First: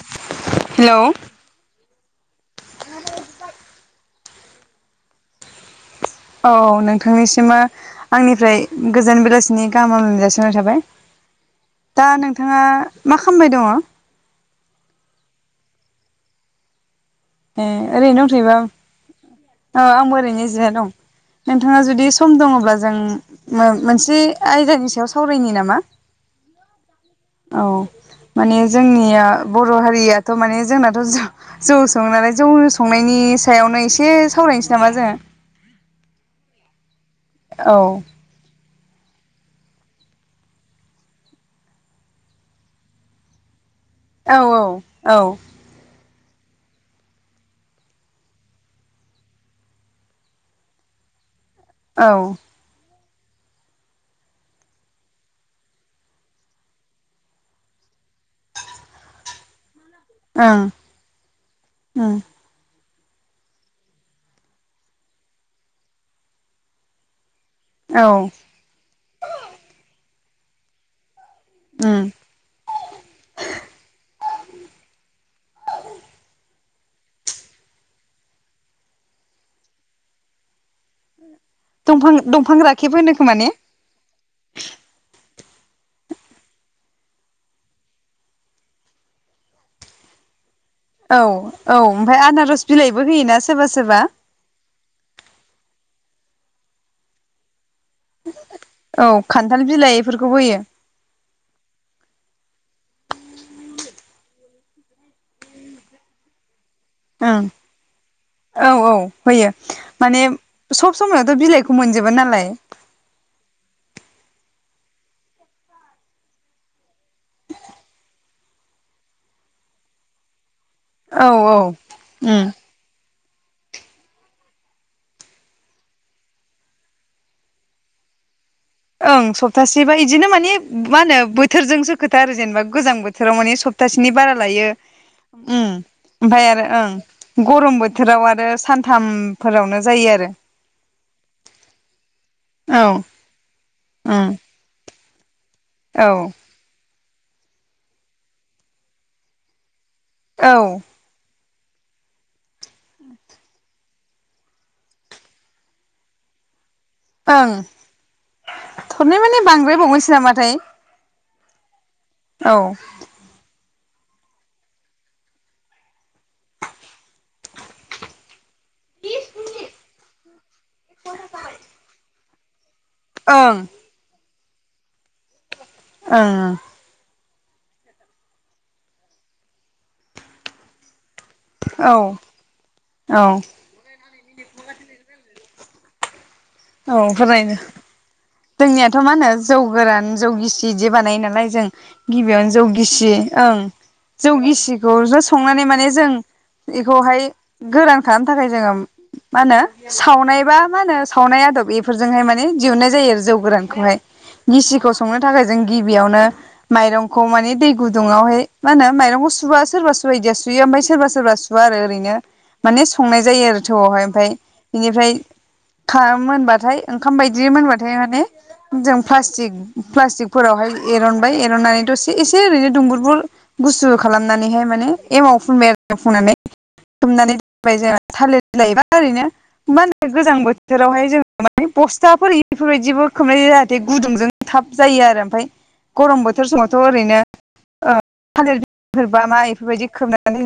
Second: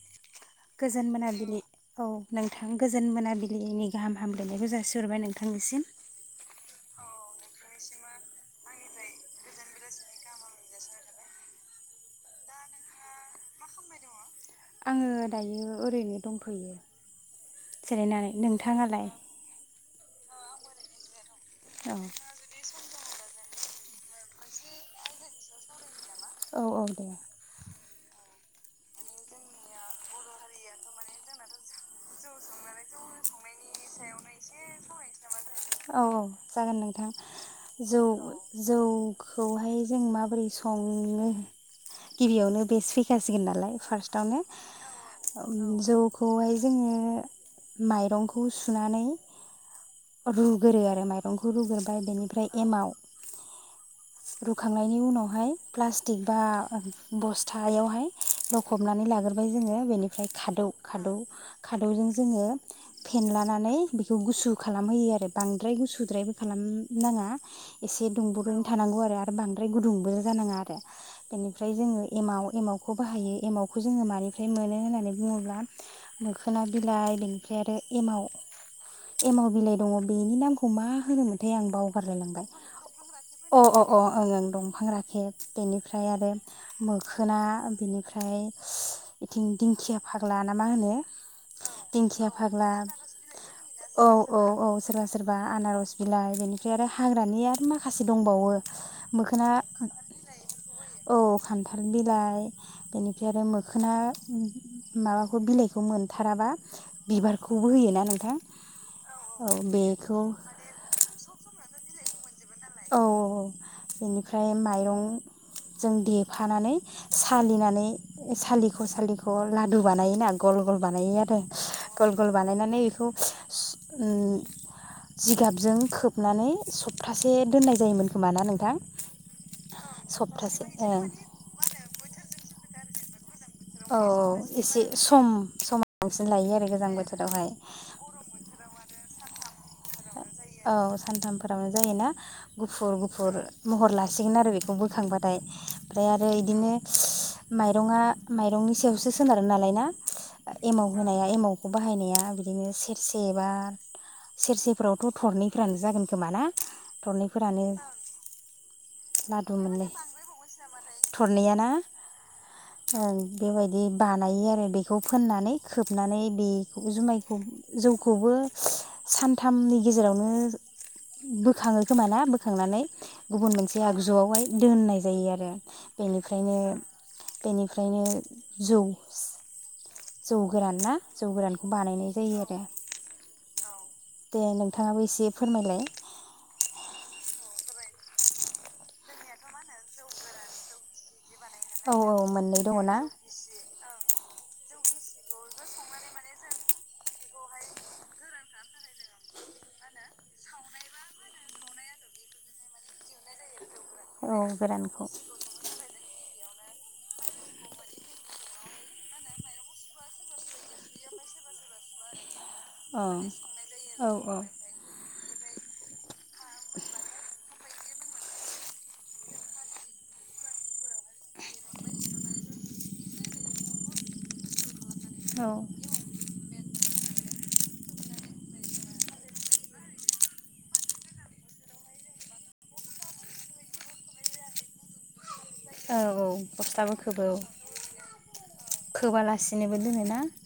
[inaudible] Hello गोजोन मोनाबिलि औ नोंथां गोजोन मोनाबिलिनि गाहाम हामलायनायखौ जासिहरबाय नोंथांनिसिम औ नोंथांनिसिमबो आंनिफ्राय गोजोन बेलासिनि गाहाम हामलायनाय जासिहरनाय थाबाय दा नोंथाङा मा खालामबाय दङ? आङो दायो ओरैनो दंथ'यो। ए ओरैनो जिरायनानै दंथ'योबा नोंथाङालाय औ आंबो ओरैनो जिरायना दं नोंथाङा औ जुदि सम दङब्ला जों मोन मोनसे आयदानि सायाव सावरायनि नामा औ औ दे औ माने जोंनिया बर' हारियाथ' माने जोंनाथ' जौ जौ सङो नालाय जौनो संनायनि सो सायावनो एसे सावरायनोसै नामा जोङो औ औ औ [inaudible] जौ जौखौहाय जों माबोरै संङो गिबियावनो बेसो फैखासिगोन नालाय औ फार्स्टआवनो औ ओम जौ खौहाय जोङो माइरंख खौ सुनानै रुगो गोरो आरो माइ रंखौ रुग्रोबाय बेनिफ्राय एमाव रुखांनायनि उनावहाय प्लास्टिक बा बस्थायावहाय लखबनानै लाग्रोबाय जोङो बेनि ओमफ्राय ओं खादौ खादौ खादौजों ओं जोङो फेनलानानै बेखौ गुसु खालामहोयो आरो बांद्राय गुसुद्रायबो खालाम नाङा एसे औ दुंबरयैनो थानांगौ आरो बांद्राय गुदुंबो जानाङा आरो बेनिफ्राय जोङो उम एमाव एमावखौ बाहायो एमावखौ जोङो मानि ओमफ्राय मोनो होननानै बुङोब्ला मोखोना बिलाइ बेनिफ्राय आरो एमाव एमाव बिलाइ दङ बेनि नामखौ मा होनोमोन? [unintelligible] आं दंफां बावगारलाय लांबाय दंफां राखेब होनो खोमा ने दंफां राखेबा होनो अ अ अ ओं ओं दंफां राखेब बेनिफ्राय आरो मोखोना बेनिफ्राय बिथिं दिंखिया फाग्ला ना मा होनो औ औ ओमफाय दिंखिया आरो फाग्ला औ औ औ सोरबा सोरबा आनारस बिलाइ बेनिफ्राय आरो हाग्रानि आरो मा खासे दंबावो औ मोखोना खान्थाल बिलाइफोरखौबो होयो औ खान्थाल बिलाइ बेनिफ्राय आरो मोखोना माबाखौ बिलाइखौ मोनथाराबा ओं बिबारखौबो होयोना नोंथां औ औ औ होयो बेखौ माने सब समायावथ' बिलाइखौ मोनजोब [unintelligible] नालाय औ औ औ इनिफ्राय माइरंजों देफानानै सालिनानै सालिख' सालिख' लादु बानायोना गल गल बानायो औ आरो औ गल गल उम बानायनानै इखौ [unintelligible] उम जिगाबजों खोबनानै सप्तास से दोननाय जायोमोन खोमा ना नों ओं सप्तासेबा इदिनो माने औ मा होनो बोथोरजोंसो खोथा आरो जेनेबा गोजां बोथ थोराव माने औ सप्तासेनि बारा लायो एसे सम उम समा बांसिन लायो ओमफाय आरो गोजां ओं बोथोरावहाय गरम बोथोराव आरो सानथाम फोरावनो जायो आरो औ सानथामफोरावनो जायोना औ गुफुर गुफुर महर उम लासिगोन आरो बेखौ बोखांबा थाय ओमफ्राय औ आरो इदिनो माइरंआ माइरंनि सायावसो सोनारो नालाय ना औ एमाव होनाया एमाव खौ बाहायनाया बिदिनो सेरसे बा सेरसेफोराव [unintelligible] थरनैफ्रानो जागोन खोमा ना ओं थरनैफोरानो थरनै माने लादु मोननै बांद्रायबावोसो नामाथाय थरनैया ना औ ओं बेबायदि बानायो आरो बेखौ फोननानै खोबनानै बेखौ जुमाय खौ जौखौबो सानथामनि गेजेरावनो बोखाङो खोमा ना बो खांनानै ओं [unintelligible] आवहाय दोननाय जायो आरो बेनिफ्रायनो ओं बेनिफ्रायनो जौ स जौ गोरान ना? जौ गोरानखौ औ बानायनाय जायो आरो औ दे नोंथाङाबो एसे फोरमायलाय औ फरायनो जोंनियाथ' मा होनो जौ गोरान जौ गिसि बिदि बानायो नालाय जों औ औ गिबियावनो मोननै जौ दङ ना गिसि ओं जौ गिसिखौ जौ संनानै माने जों बेखौहाय गोरान खालामनो थाखाय जोङो मा होनो सावनाय बा मा होनो। खावनाय आदब बेफोरजोंहाय माने दिहुननाय जायो आरो जौ गोरान खौहाय औ गिसिखौ गोरानखौ संनो थाखाय जों गिबियावनो माइरंखौ माने दै गुदुङावहाय मा होनो माइरंखौ सुबुवा सोरबा सुब बायदिया सुयो ओमफाय सोरबा सोरबा सुवा आरो ओरैनो माने औ संनाय जायो आरो थौआवहाय औ आमफाय औ बेनिफ्राय थाम मोनबाथाय ओंखाम बायदि मोनबा थाय माने जों प्लास्टिक प्लास्टिकफोरावहाय एरन बाय एरनानै दसे एसे ओरैनो दुंबुरबुर गुसु खालामनानैहाय माने एमाव औ फुनबाय आरो फुननानै दुमनानै दोनबाय जोंहा थालिर बिलाय ओरैनो मा होनो गोजां बो थोरावहाय जोङो माने बस्थाफोर इफोरबायदिबो खोबनाय जाहाथे गुदुंजों थाब जायो आरो ओमफाय औ औ बस्ताबो खोबौ। थालिरफोरबा मा बेफोरबायदि खोबनानै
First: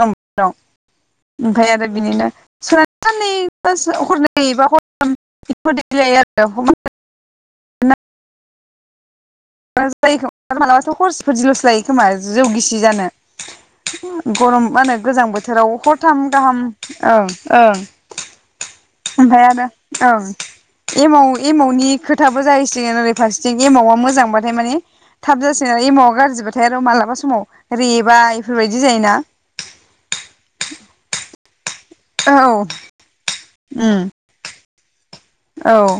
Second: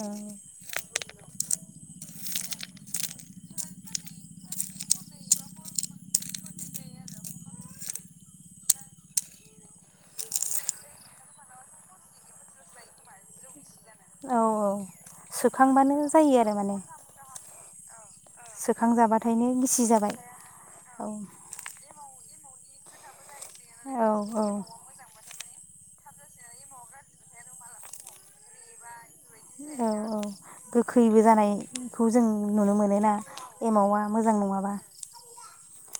औ [unintelligible] ओमफाय आरो बिदिनो सा-साननै हरनै बा हरथाम [unintelligible] जायो खोमा मालाबाथ हरसेफोरदिलसो लायो खोमा जौ गिसि जानो औ गरम औ मा होनो गोजां बोथोराव सोखांबानो हरथाम जायो आरो गाहाम माने ओं ओ ओमफाय सोखांजाबाथायनो आरो गिसि ओ जाबाय औ एम-एमावनि खो थाबो जाहैसै आरो फारसे जेनि एमावा औ मोजां औ फ्राय माने थाब जासिगोन एमावा गाज्रिबाथाय आरो मालाबा समाव रेबा बेफोरबायदि जायोना? औ औ गोखैबो जानाय खौ जों औ नुनो मोनो ना एमावा उम मोजां नङाबा। औ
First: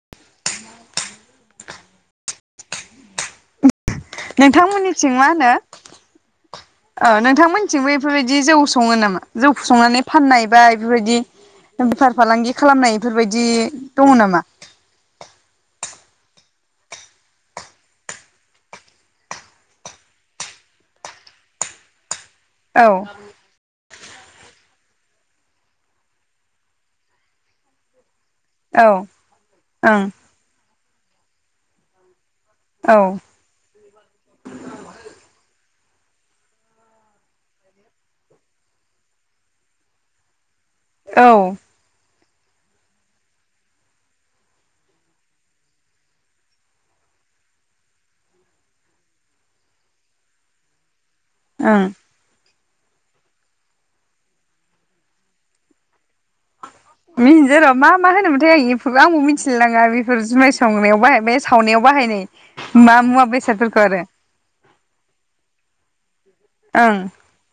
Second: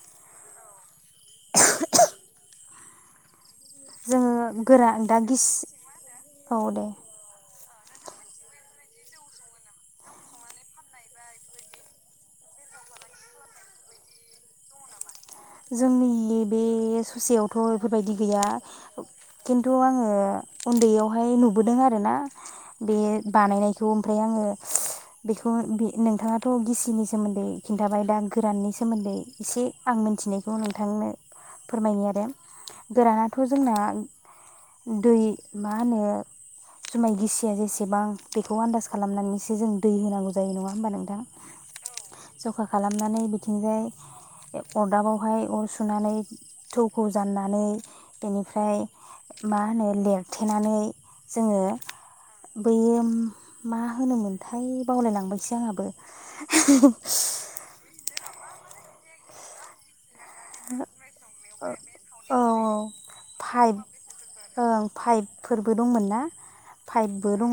जोङो गोरा नोंथांमोननिथिं दा मा गिस होनो औ दे औ नोंथांमोन निथिंबो बेफोरबायदि जौ सङो नामा जौखौ संनानै फाननाय बा बेफोरबायदि बेफार फालांगि खालामनाय बेफोरबायदि दङ नामा? जोंनि बे ससेयावथ बेफोरबायदि गैया खिन्थु आङो उन्दैयावहाय नुबोदों आरोना औ बे बानायनाय खौ ओमफ्राय आङो बेखौ नोंथाङाथ' गिसिनि सोमोन्दै खिन्थाबाय दा गोराननि औ सोमोन्दै एसे आं ओं मोनथिनाय नोंथांनो फोरमायनि आरो। औ गोरानाथ' जोंना दै। मा होनो जुमाय गिसिया जेसेबां बेखौ आन्दास खालामनानैसो जों दै होनांगौ जायो नङा होन होमबा नोंथां। औ जखा खालामनानै बिथिंजाय अरदाबाव बेहाय अर सुनानै थौखौ जाननानै बेनिफ्राय मा होनो लेरथेनानै जोङो। बैयो मा होनोमोनथाय बावलायलांबायसो आंहाबो [unintelligible] [unintelligible] इफोरबो आंबो मिथिलाय लांङा जुमाय संनायाव बाहाय बे सावनायाव बाहायनाय औ मा मुवा पाइप बेसादफोरखौ आरो। बो दंमोन ना? ओं पाइपबो दङ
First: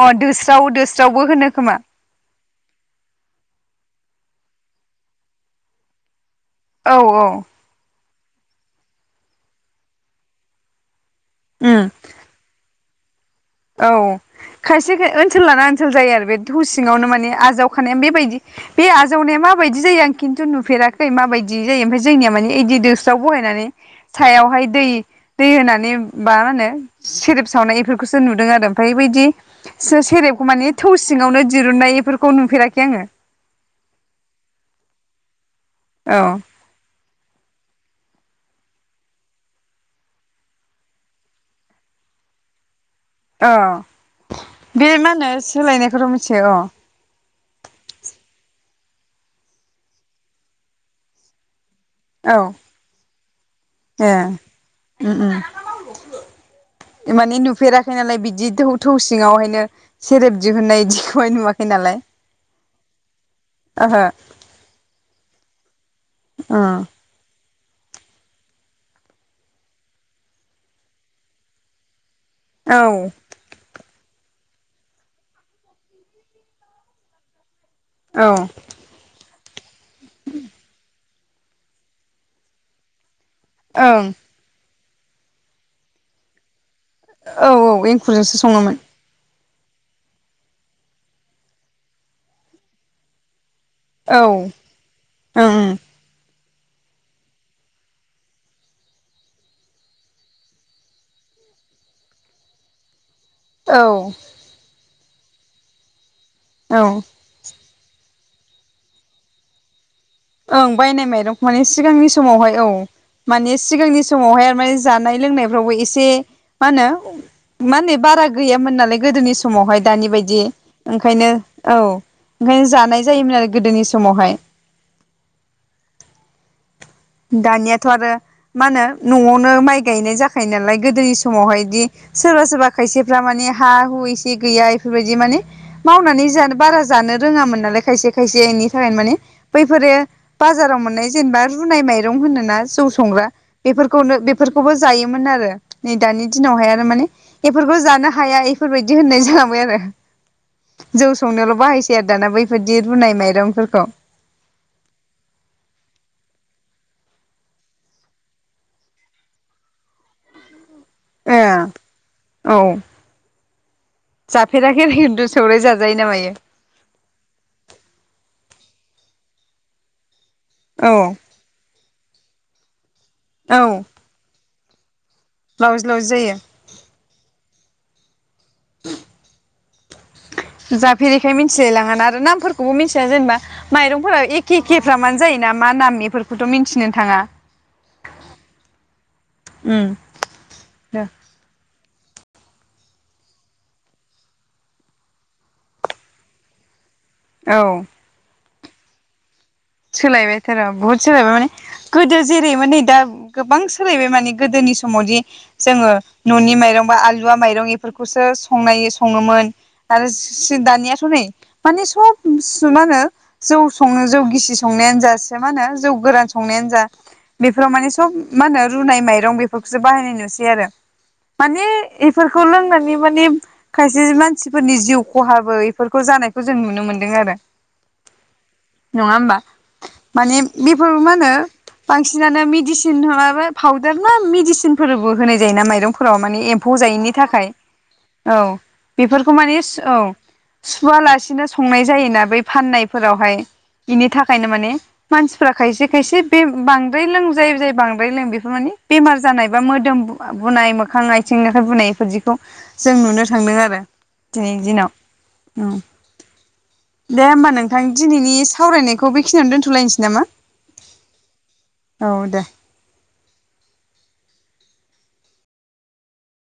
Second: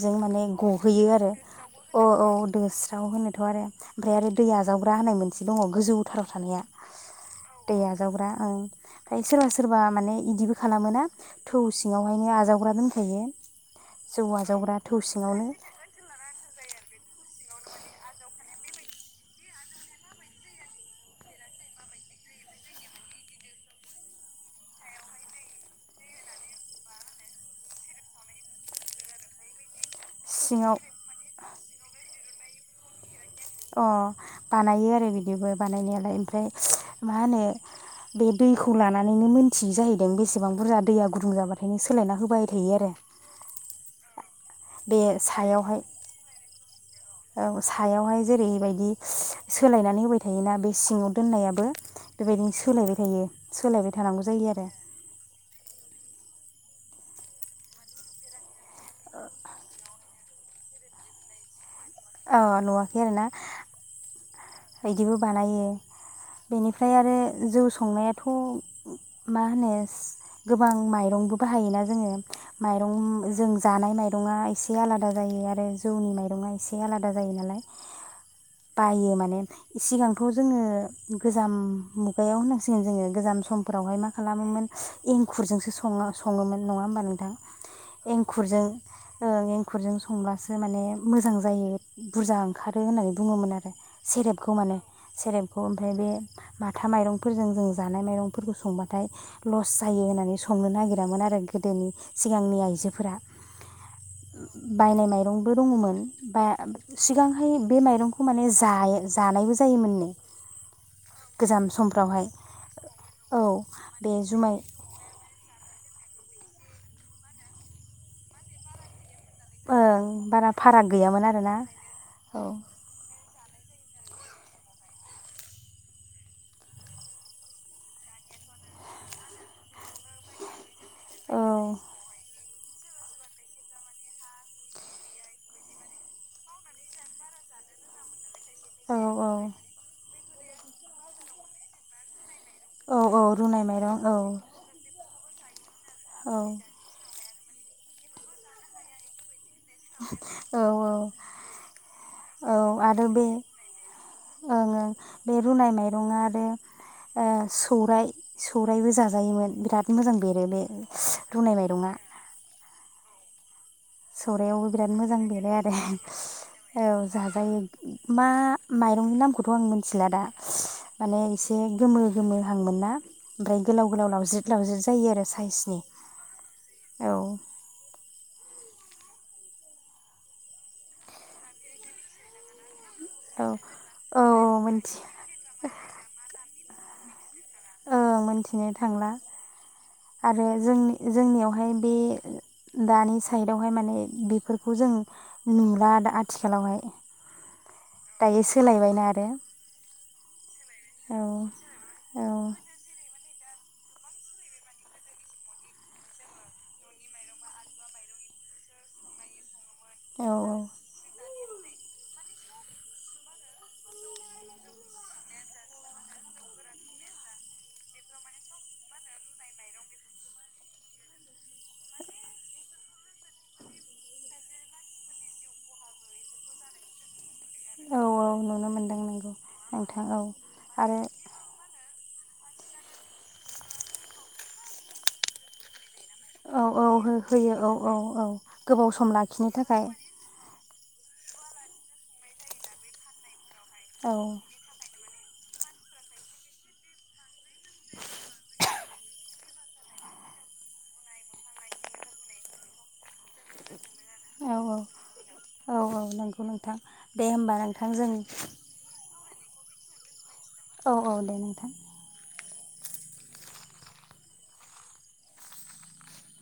अ माने दोस्राव गहैयो दोस्रावबो आरो होनो खोमा अ औ। दोस्राव होनोथ' आरो ओमफ्राय आरो दै आजावग्रा होनाय मोनसे दङ गोजौथाराव थानाया। अ। जावग्रा ओं ओमफ्राय सोरबा सोरबा माने इदिबो खालामोना थौ उम सिङावहायनो आजावग्रा दोन खायो। औ खायसे ओनसोल लाना ओनसोल जायो आरो बे थौ सिङावनो माने आज जावखानाया बेबायदि बे आजावनाया माबायदि जायो आं खिन्थु नुफेराखै माबायदि जायो ओमफ्राय जोंनिया माने इदि दोस्राव बहायनानै सायावहाय दै दै होनानै मा होनो सेरेब सावनाय बेफोरख नुदों आरो ओमफ्राय बोयदि से सेरेबखौ माने सिङाव थौ सिङावनो दिरुननायफोर खौ नुफेराखै आङो। अ बानायो आरो बिदिबो बानायनायालाय औ ओमफ्राय मा होनो बे दैखौ लानानैनो मोन्थिययो जाहैदों बेसेबां बुरजा दैया गुदुं जाबाथायनो सोलायना होबाय थायो आरो। अ। बे सायावहाय मिथियो औ सायावहाय जेरैबायदि सोलायनानै होबाय थायोना बे सिङाव दोननायाबो अ औ बेबायदिनो सोलायबाय थायो। सोलायबाय ए थानांगौ जायो आरो ओम ओम माने नुफेराखै नालाय बिदि थौ सिङावहायनो सेरेब दिहुननाय बिदिखौहाय नुवाखै नालाय अ नुवखै आरोना? ओहो बिदिबो बानायो औ बेनिफ्राय आरो जौ संनायाथ' मा होनो गोबां माइरंबो बाहायोना जोङो माइरं औ जों जानाय माइरङा एसे आलादा जायो आरो जौनि माइरङा एसे आलादा जायो नालाय ओं बायो माने सिगांथ' जोङो गोजाम मुगायाव होनांसिगोन जोङो गोजाम समफोरावहाय मा औ खालामोमोन एंखुरजोंसो सङोमोन। नङा होमबा नोंथां? औ एंखुरजोंसो सङोमोन एंखुरजों संब्लासो माने मोजां जायो बुरजा ओंखारो होननानै बुङोमोन आरो औ ओं सेरेबखौ मोनो सेरेबखौ ओं ओमफ्राय बे माथा माइरंफोरजों जों जानाय माइरंफोरखौ संबाथाय लस जायो होननानै संनो नागिरामोन आरो गोदोनि सिगांनि आइजोफोरा। औ। बायनाय माइरंबो दङमोन। -बा सिगांहाय बे माइरंखौ माने जायो जानायबो जायोमोननो। ओं बायनाय माइरं माने गोजाम सिगांनि समफ्रावहाय समावहाय औ औ मानिे सिगांनि बे समावहाय जुमाय माने जानाय लोंनायफ्रावबो एसे मा होनो मने बारा गैयोन नालाय गोदोनि समावहाय ओं दानि बायदि बारा फाराग गैयामोन ओंखायनो आरोना औ औ ओंखायनो जानाय जायोमोन आरो गोदोनि समावहाय। [inaudible] दानियाथ' आरो मा होनो न'आवनो माइ गायनाय जाखायो नालाय गोदोनि समावहाय औ बिदि सोरबा सोरबा खायसेफ्रा माने हा-हु एसे गैया बेफोरबादि माने मावनानै जानो बारा नो रोङामोन नालाय खायसे खायसेनि थाखायनो औ माने औ बैफोरो बाजाराव मोननाय जेनेबा रु नाय माइरं होनो ना जौ औ औ संग्रा रुनाय माइरं औ बेफोरखौनो बेफोरखौबो जायोमोन मोन आरो। नै दानि औ दिनावहाय आरो माने बेफोरखौ जानो हाया इफोरबायदि होननाय जा औ औ बाहायसै आरो दाना औ बैफोरदि आरो रुनाय बे माइरंफोरखौ ओं ओं बे रुनाय माइरंआ आरो ओ सौराय सौरायबो जाजायोमोन बिराद मोजां बेरो बे। स ओ रुनाय माइरंआ। औ सौरयावबो जाफेराखै बिराद मोजां खिन्थु बेरो सौराय आरो जाजायो ना मायो [unintelligible] औ जाजायो मा माइ रंनि नामखौथ' आं मोनथिला दा। औ माने इसे। गोमो गोमोहांमोन ना? ओमफ्राय औ गोलाव गोलाव लावज्रिद। लावज्रिद जायो आरो। साइसनि लावज लावज जायो औ। [unintelligible] जाफेरिखाय मिथिलाय लाङा ना आरो नामफोरखौबो मिथि जेनेबा औ औ माइरंफोराव एखे मोनथि एखेफ्रामानो जायो ना मा नाम एफोरखौथ' मिन थिनो थाङा। ओं मोनथिनो थांला उम आरो जोंनि जोंनियावहाय बे दानि साइडआवहाय माने बेफोरखौ जों नुला आथ आथिखालावहाय। औ। दायो सोलायबायना आरो। सोलायबायथ' आरो बहुद औ सोलायबाय माने गोदो औ जेरैमोन नै दा गोबां सोलायबाय माने गोदोनि समावदि जोङो न'नि माइरं बा आलुवा माइरं बेफोरखौसो संनाय सङोमोन। आरो औ सि दानियाथ' नै। माने सब सि मा होनो जौ संनो जौ गिसि। संनायानो जासो मा होनो जौ गोरान संनायानो जा बेफोराव माने सब मा होनो रुनाय माइरं बेफोरखौसो बाहायनाय नुसै आरो माने एफोरखौल' नंङै माने खायसे मानसिफोरनि जिउ खहाबो एफोरखौ जानायखौ जों नुनो मोनदों आरो। औ औ नुनो मोनदों नङा नंगौ होमबा? नोंथां औ माने बेफोर आरो मा होनो। बांसिनानो मेदिसिन माबाबा फाउदार ना मेदिसिनफोरबो होनाय जाय ना माइरं फ्राव माने औ एम्फौ औ जायैनि थाखाय होयो औ औ गोबाव सम बेफोरखौ लाखिनो माने स थाखाय औ। सुवालासिनो संनाय जायोना बै फाननायफोरावहाय। बिनि औ। थाखायनो माने मानसिफ्रा खायसे खायसे बे बांद्राय लों। जाय जाय बांद्राय लों बेफोर माने बेमार जानाय। एबा मोदोम बु बुनाय मोखां आथिं आखाइ बुनाय बेफोरदिखौ जों नुनो थांदों आरो। औ दिनैनि दिनाव ओम औ औ नंगौ नोंथां दे होमबा नोंथां जों दिनैनि सावरायनायख अ बेखिनियानो दोनथ'लायनोसै नामा? औ औ दे। औ दे